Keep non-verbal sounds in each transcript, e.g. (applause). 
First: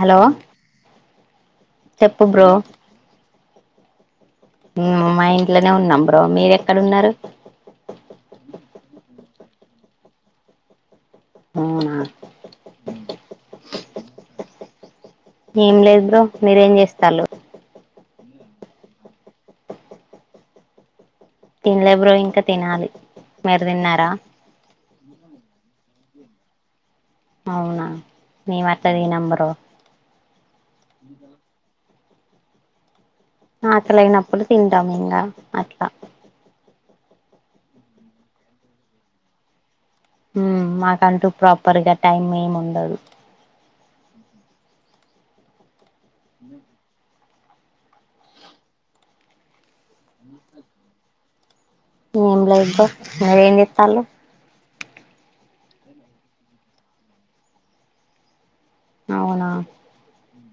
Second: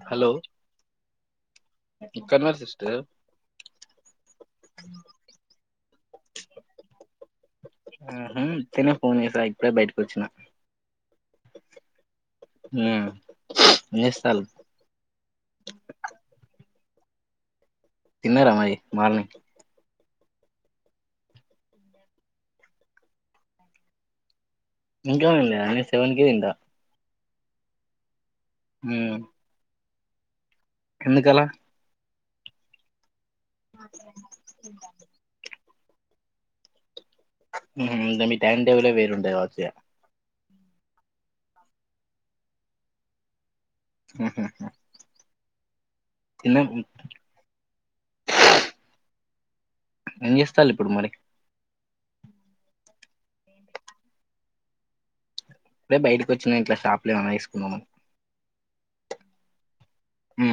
Hello చెప్పు bro ఇక్కన్వర్సస్ే మా ఇంట్లోనే ఉన్నాం బ్రో మీరు ఎక్కడ ఉన్నారు ఆ హుం ఉత్తినే ఫోన్ చేసా ఇప్పుడే బయటకు వచ్చిన అవునా ఉమ్ ఏం చేస్తాలు ఏం లేదు బ్రో మీరేం చేస్త చాల తిన్నారమరి మార్నింగ్ తినలే బ్రో ఇంకా తినాలి మీరు తిన్నారా ఇంకా తిన్లేదా నేను సెవెన్ కె తింట అవునా మీ మట్ల ఉమ్ తినం బ్రో ఎందుకలా ఆకలై నప్పుడు తింటాం ఇంగ అట్ల ట ఉహు ఇంగ మీ టైం టేబులే వేరుంటది కావచ్చు ఇగ ఉం మాకంటూ ప్రాపర్ గా టైమ్ ఏం ఉండదు ఉహు హు తిన్నం ఉ ఉ ఏం చేస్తాల్లు ఇప్పుడు మరి ఏం లేదు బ్రో మరేం చెత్తళ్ళు ఇపుడే బయటకి వచ్చిన ఇంట్లా షాప్ల ఏమన్నా తీసుకుందాం అని అవునా ఉం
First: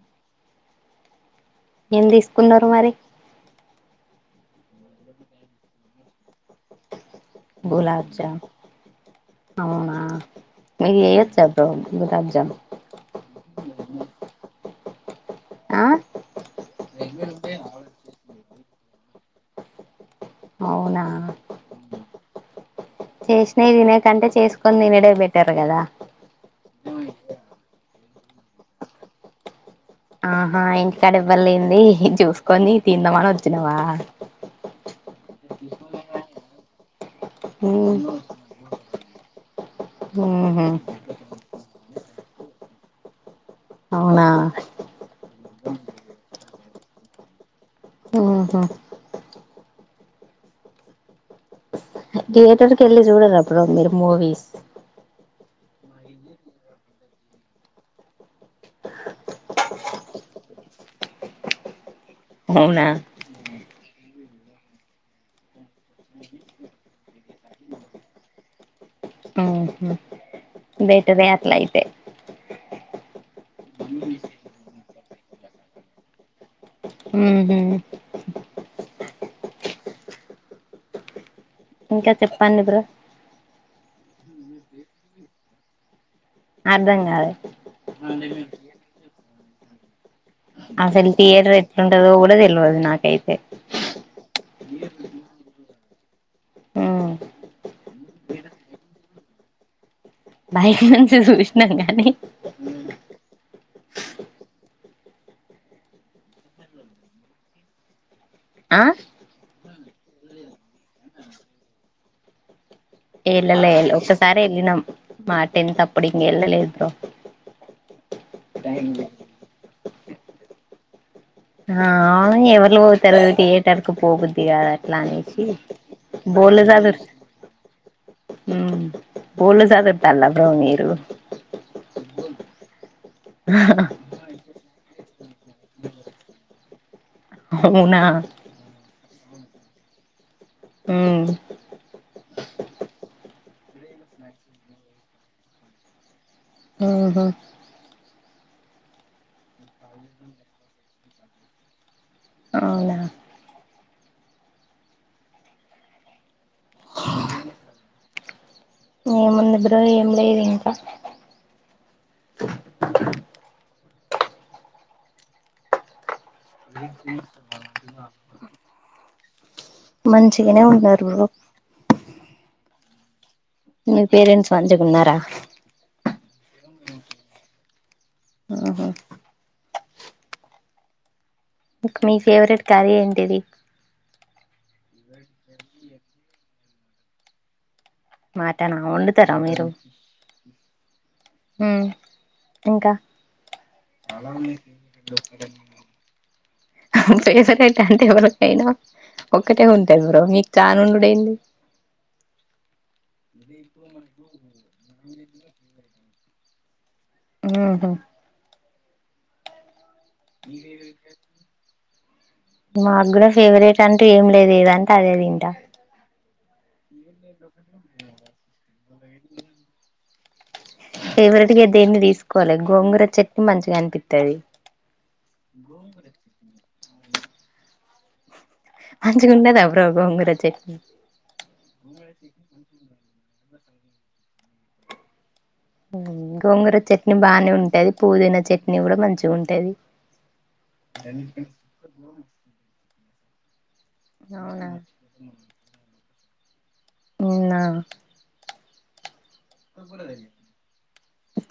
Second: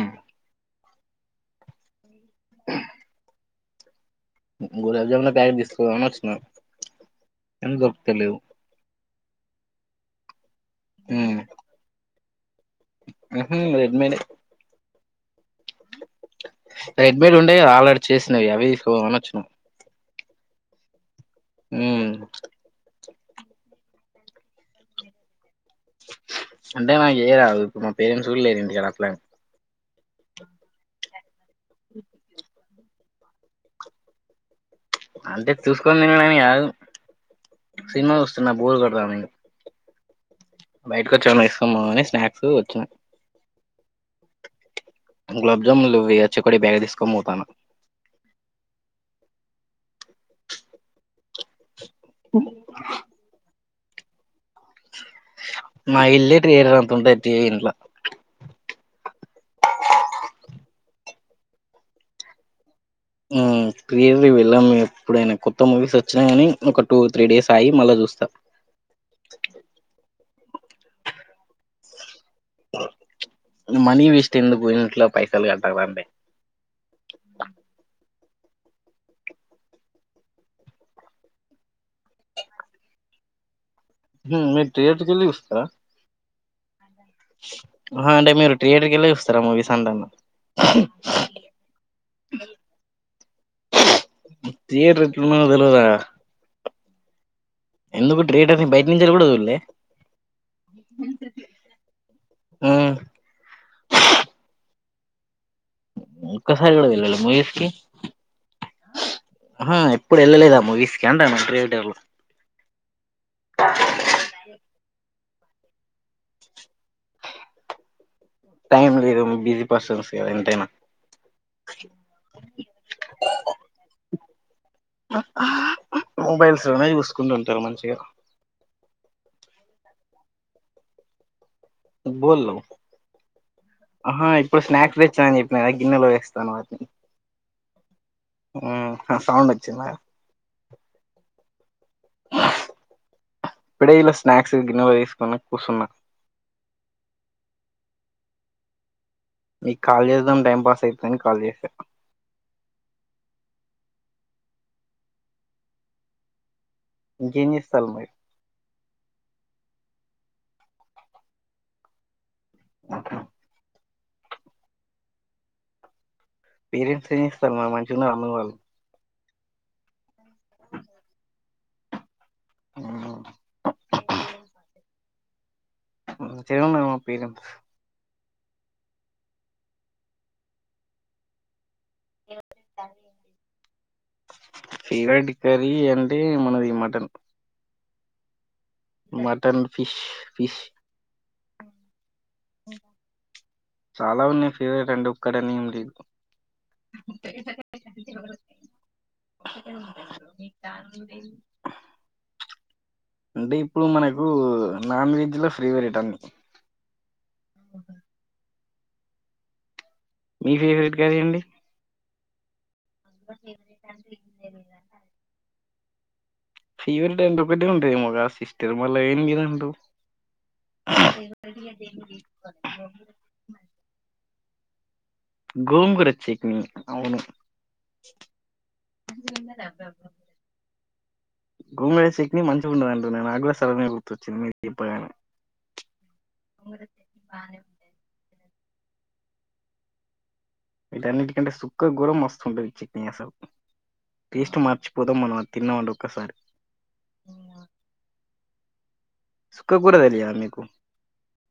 ఎందిస్ కున్నారు మరి గ గులాబ్ జమ్ల ప్యాకెట్ తీసుకాపోదామని వచ్చిన కానీ దొరుకుతలేవు గులాబ్జామ్ అవునా నీకు చెయ్యచ్చ బ్రో గులుగాం చాలు ఉహుం రెడ్మేడ్ ఎ ఆ రెడ్మేడ్ ఉంటై గా ఆల్రెడీ చేసినయి అవే తీసుకుపోదామని అచ్చినం అవునా చేష్ణయి తినా కంటే చేసుకుని తినుడే బె అంటే మకు చెయ్యరాదు ఇపుడు మాక్ పేరెంట్స్ కూడా లేరు ఇంటికాడ అట్లని చడవ్ ఎవ్వలేంది చూసుకొని తిందామని వచ్చినవా అంటే చూసుకొని తినడని కాదు ఉహు సినిమా చుస్తున్నా బోర్ కొ (unintelligible) బయటకు వచ్చా వేస్కో పొ అని స్నాక్స్ వచిన అవునా గులాబ్ జాములు వేయ డే బ్యాగ్ తీస్కొని పోతన్నా మ్ హు తియటర్ కేళి చూడరా (unintelligible) మూవిస్ మ ఇల్లే కేరంట తి ఇంట్లో అవునా మ్ (unintelligible) వెళ్ళాం ఎప్పుడైనా కొత్త మూవీస్ వచ్చినా గానీ, ఒక టూ త్రీ డేస్ ఆయి మళ్ళా చూస్తా మ్ హు బెటరె లాయితే మనీ వేస్ట్ ఎందుకు ఇంట్లో పైసలు కట్టరండి మ్ హు ఇంకా చెప్పండి బ్రో మీరు థియేటర్కి వెళ్ళి చూస్తారా అర్దం ఆ అంటే మీరు ట్రియేటర్కి వెళ్ళి దసరా మూవీస్ అంటన్నా ఆసలు థయేటర్ ఎట్లు ఉంటదో కూడా తెల్వదు నాకైతే తీయేటర్ ఎట్ల ఉన్నదో తెల్వదా ఉమ్ ఎందుకు ట్రీయటర్ని బయట నుంచ కూడా చుళ్లే బైక్ నుంచి చూసినాం కానీ ఒక్కసారి కూడా వెళ్ళలే మూవీస్ కి, ఆ హహ ఎప్పుడు వెళ్ళలేదా మూవీస్ కి అంటనా థియటర్లో ఏల్ల ఎల్ ఒక్కసారి వెళ్ళినం మా టెన్త్ అప్పుడు ఇంకా ఇళ్ళలేదు బ్రో టైమ్ లేద బిజీ ఓసి ఓసి ఇంతేనా ఆ అవును ఎవరుతరు తీయటర్కి పోబు ఇగా లానేసి బోల్ మొబైల్స్ లోనే చూసుకుంటుంటారు మంచిగా (unintelligible) (unintelligible) పల్ బ్రో మీరు బోల్ ఇప్పుడు స్నాక్స్ దెచ్చానని చెప్పినారా గిన్నెలో వేస్తాను వాటిని అవునా సౌండ్ వచ్చుంద ఉమ్ పిడైలో స్నాక్స్ గిన్నెవ తీసుకొని కూర్చున్నా ఊహు మీ కాల్ జేద్దాం టైం పాస్ అయితాని కాల్ జేసాను అవునా ఇంకేం జేస్తాళ్ళు మీరు ముందు బ్ర ఏం లేదు ఇంకా అఓకా పేరెంట్స్ ఇస్తా మా మంచించి అమ్ వాళ్ళ మంచిగానే ఉన్నారు అవు మీ పేరెంట్స్ మంచిగున్నారా తెరవున్నా పోయరు ఆహా ఇకు మీ ఫేవరెట్ క్యారిీ ఏంటిది ఫేవరెట్ కర్రీ అంటే మనది మటన్ మా మటన్ ఫిష్ ఫిష్ ఉ ఇంకా చాలా ఉన్నాయి ఫేవరెట్ అంటే ఒక్కటని ఏం లేదు ఫేవరట్ అంటే ఎవరికైనా ఒక్కటే ఉంటేంది బ్రో మీకు చాను ఉండూడేంది అంటే ఇప్పుడు మనకు నాన్ వెజ్ లో పేవరెట్ అన్ని ఊహు మీ ఫేవరెట్ కర్రీ అండి మా గూడా ఫేవరెట్ అంటూ ఏం లేదు ఏదంటే అదేది ఇంట ఫీవర్ ఎంటొ ఒకటి ఉంట మ ఆ సిస్టర్ మల ఏండ ఫేవరెట్ గా దేన్ని దీసుకోవాలి గోంగుర చట్నీ మంచిగా అనిపిస్తుది గోంగూరచట్నీ అవును మంచిగా ఉండదా బ్రో గోంగూర చట్నీ గోంగూర చట్నీ మంచిగా ఉంటండదంటారు నాగ్గుడా సగమే గుర్తొచ్చింది మీ చెప్పగానే గోంగుర చట్నీ బానే ఉంటాది పుదీనా చట్నీ నీ గూడా మంచిగా ఉంటేది ఇదన్నిటికంటే సుక్క గురం మస్తుండదిచ్చి పసలు ఫస్ట్ అవునా మార్చిపోదాం మనం తిన్నామండి ఒక్కసారి ఉ సుక్కకూర తెలియ మీకు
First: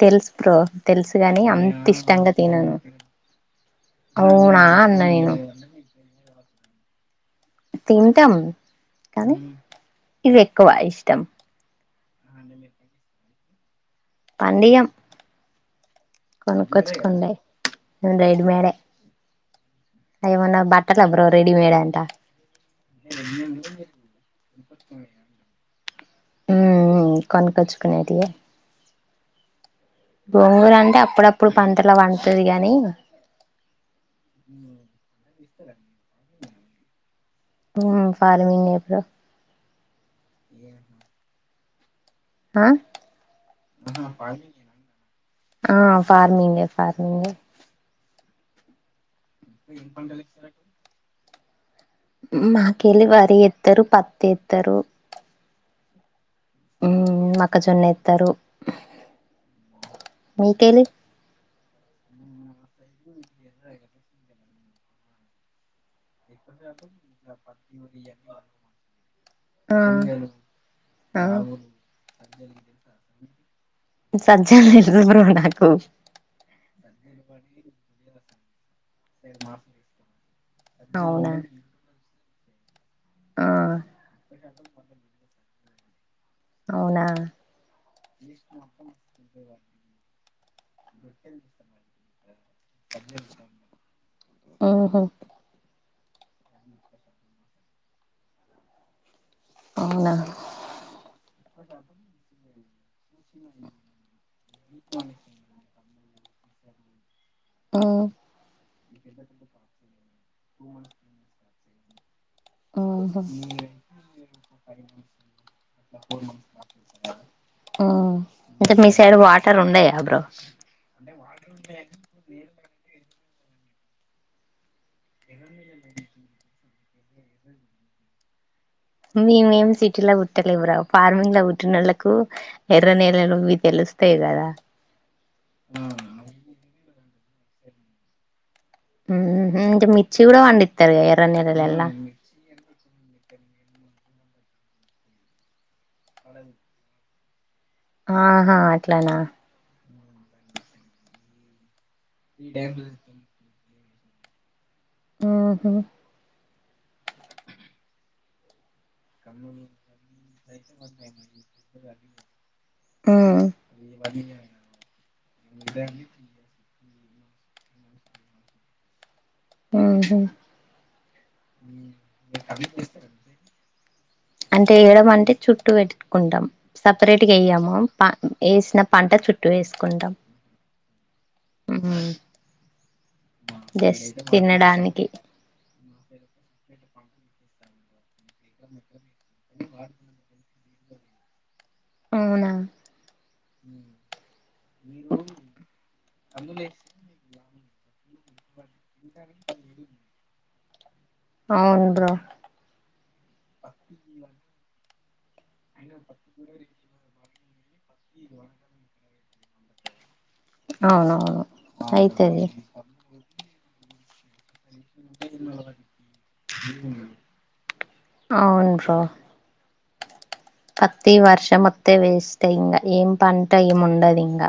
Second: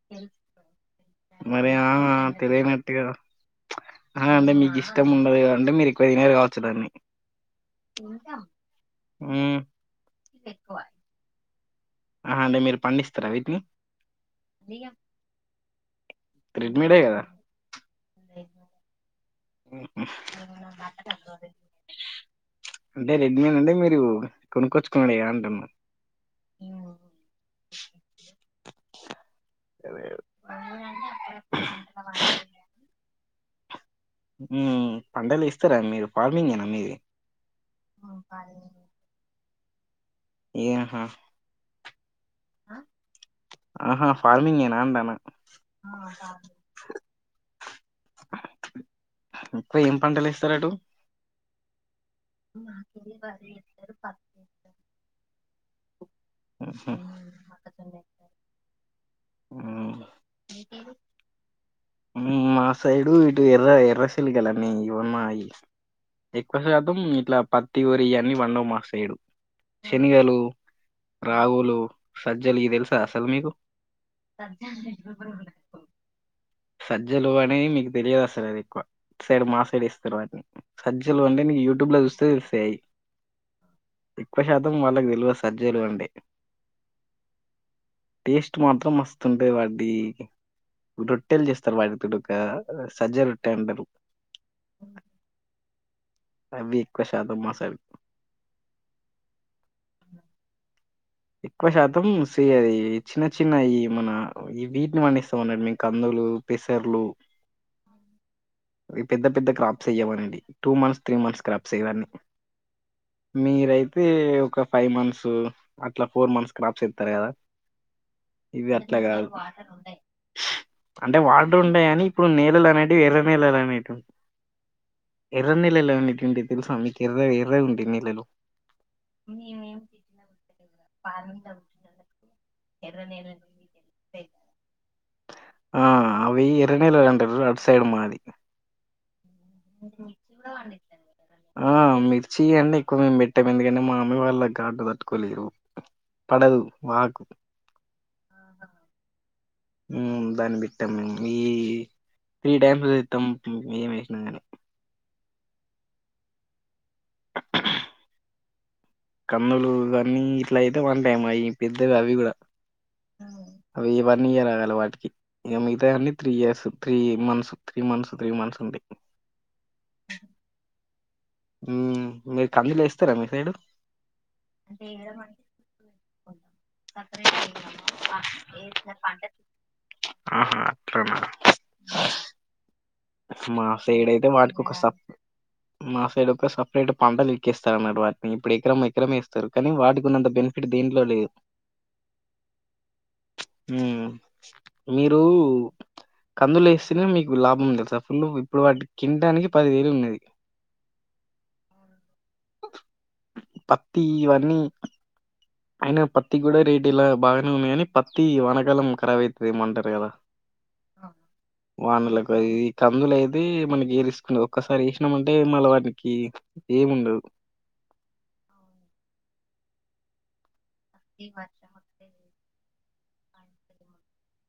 తెలుసు బ్రో తెలుసు గాని మరి అంత ఆ ఇష్టంగా తినను తెలియనట్టుగా అంటే అవునా మీకు అన్న ఇష్టం నేను ఉండదు అంటే మీరు ఎక్వదిినరు కావచ్చు దాన్ని తింటాం కానీ ఉమ్ ఇది ఎక్కువ ఇష్టం ఆ అంటే మీరు పండిస్తారా వీటి పండ్యం రెడీమేడే కదా కొనుకొచ్చకండైడ్ మేడ రెడీమేడ్ అంట అంటే రెడ్ మీన్ అంటే మీరు కొనుక్కొచ్చుకోండి అంటున్నా గోంగూలు అంటే అప్పుడప్పుడు పంటలా వడుతుది గాని పండలు ఇస్తారా మీరు ఫార్మింగ్ ఏ అది ఫార్మింగ్ ఎప్పుడు ఏయాహా ఆ ఆహా ఫార్మింగ్ ఏనా అంటానా ఫార్మింగ్ే ఫార్మింగ్ ఇంకు ఏం పంటలు ఇస్తారు అటు మాకెళ్ళి వరి ఎత్తారు పత్ ఎత్తారు మ్హూ. మక్కజొన్న ఎస్తారు మ్మ్. మీకేలి మా సైడు ఇటు ఎర్ర ఎర్రసల్ కలన్నీ ఇవన్నాయి ఎవస అదుం ఇట్లా పత్తిగరి అన్ని వండ మాసాడు ఆ శనిగలు ఆ రాహులు సజ్జలకి తెలిసిస్త సల్మీకు సజ్జలు తెలుసు బ్రో నాకు సజ్జలు అనే మీకు తెలియదు సరే ఎక్కువ సైడ్ మా సైడ్ ఇస్తారు వాటిని సజ్లు అవునా అంటే నీ యూట్యూబ్ లో చూస్త సర్ఫే ఆ ఇ పష అత మళ్ాలకు దలు వస్త సజ్జలు అండి అవునా టేస్ట్ మాత్రం మస్తుంటేది వాడీ రొట్టెలు చేస్తారు వాటి ఆహా అవి కశాదమ్ మాస అవునా ఎక్కువ శాతం సరి చిన్న చిన్న ఈ మన ఈ వీటిని వండిస్తామన్నారు మీకు కందులు పెసర్లు ఉ పెద్ద పెద్ద క్రాప్స్ అయ్యమనండి two months three months crop ఇవన్నీ ఉహు మీరైతే ఒక ఫైవ్ మంత్స్ అట్లా ఫోర్ మంత్స్ క్రాప్స్ ఇస్తారు కదా ఉమ్ ఇవి అంటే మీ అట్లా సైడ్ కాదు వాటర్ ఉండయా బ్రో అంటే వాటర్ ఉంటాయి కానీ ఇప్పుడు నేలలు అనే వర్ర నెలలా అనేటు ఎర్ర నెలలా అనేటింటే తెలుసా మీకుర్ర వేరే ఉంటే నెలలో మీ మేమ్ సిటీలా ఉట్ట ఎవ ఫార్మింగ్ లో పుట్టినళ్లకు ఎర్ర నెలలు ఇవి తెలుస్తాయి కదా అట్ సైడ్ మాది ఆ ంట మిర్చి కూడా వండితారు ఎర్రనిరల ఎలా తకు మేము పెట్టం ఎందుకనే మా అమ్మీ వాళ్ళ ఘాటు తట్టుకోలేరు పడదు వాకు ఆహా అట్లానా ఉ బానిబట్టం ఈ త్రీ టైమ్స్ మీ మేషణను ఆహ కన్నులు ఇవన్నీ ఇట్లా అయితే వన్ టైమ్ అవి పెద్దవి అవి కూడా ఉమ్ అవి వన్ ఇయర్ రాగాలి వాటికి ఇక మిగతా అన్నీ three years three months three months three months ఉంది ఆ ఉమ్, మీరు కందులు వేస్తారా మీ సైడు అంటే వేయడం అంటే చుట్టట్ూ పెట్టుకుంటాం సపరేట్గా వే్యము వేసిన పంట చుట్టూ వేసుకుంటాం ఆహా అట్లనా మాసేడు జస్ట్ అయితే వాటికి ఒక తినడానికి సప్పు మాసేడు ఒక సప్పు ఇప్పు పంటలు ఎక్కేస్తారు అ వాటినిప్పుడు ఎకరం ఎకరమేస్త సారు కానీ వాటికున్నంత బను ఇప్పుడు దీంట్లో లేదు అవునా మీరు కందులు వేస్తేనే మీకు లాభం లే ాుల్ ఇప్పుడు వాటి కిినడానికి పది వేలు ఉన్నది అవును బ్రో పత్తివన్నీ అయిన పత్తికి కూడా రేట్ ఇలా బాగా నే పత్తి వనకాలం కరవై వెయ్యమంటార్గదా అవునవును అయితది ఇది కందులు అది అయితే మనకి రిస్క్లు ఒక్కసారి వేసినామంటే మళ్ళ వాటికి ఏమి ఉండదు అవును బ్రో పత్తి వర్షం వత్తె వేస్ట్ ఇంగా ఏం పంట ఏము ఉండదు ఇంగా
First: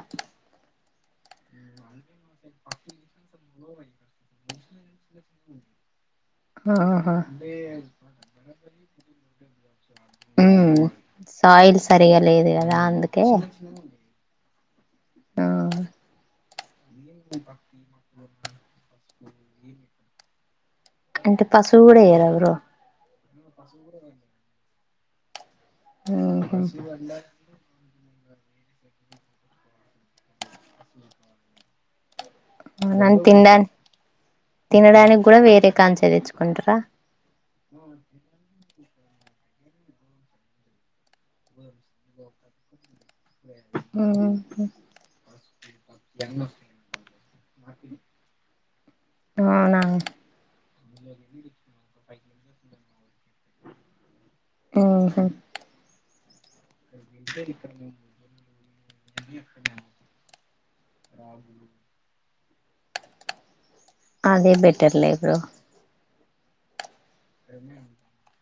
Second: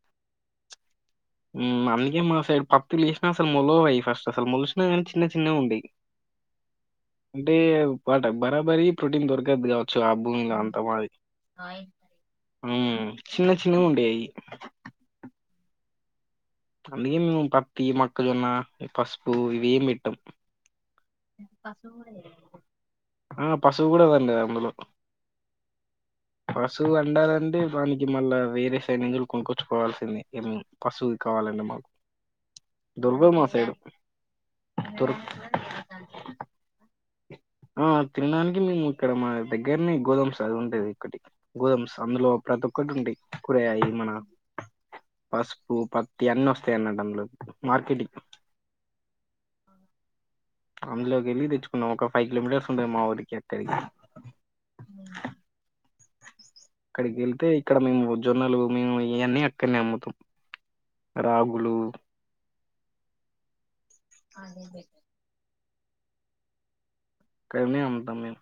ఉమ్ అందుకే మా సైడ్ పత్ లేసినా అసలు మొలవు అయి ఫస్ట్ అసలు మొలిసినా కానీ చిన్న చిన్నగా ఉండేవి ఆహా అంటే పాట బరాబరి ఈ ప్రోటీన్ ద్వక గబ్బిదవత్ చ ఆ భూమిద ఉమ్ అంత మాది సాయిల్ సరిగా లేదు కదా అందుకే చిన్న చిన్నవి ఉండాయ్ అవి ఆ అందుకే మేము పత్తి మొక్కజొన్న పసుపు ఇవేం పెట్టం అంటే పశువు కూడా ఏయర ఎవరు ఆ పశువు కూడాదండి అందులో ఉహు పశు వండాలండి బన్ మళ్ళ వేరే సైడ్ ఇందులు కొనుక్కొర్చుకోవాల్సిందే ఏ పశువు కావాలండి మాకు న దొరకదు మా తినడానికి సైడ్ తినడానికి దొరక కూడా వేరే కాచ్ తేచ్చుకుంటారా ఆ, తినడానికి మేము ఇక్కడ మా దగ్గరనే గోధమ్స్ అది ఉంటది ఇక్కటి గోధమ్స్ అందులో ప్రతి ఒక్కటి ఉంటాయ్ కూరగాయి మన ఉహు పసుపు పత్తి అన్ని వస్తాయి అన్నమాట అదులో మార్కెట్కి అవునా అందులోకి వెళ్ళలి తెచ్చుకున్నాం ఒక ఫైవ్ కిలోమీటర్స్ మాఊరికి అక్కడికి ఆహా అక్కడికి వెళ్తే ఇక్కడ మేము జొన్నలు మేము ఇయన్నీ అక్కడ్నే అమ్ముతాం రాగులు అదే బెటర్లే బ్రో క్కడ్నే అమ్ముతాం మేం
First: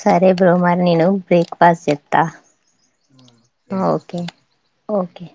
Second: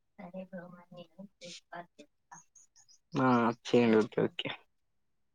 సరే బ్రో మరి నేను బ్రేక్ఫాస్ట్ జేత్త ఓకే ఓకే.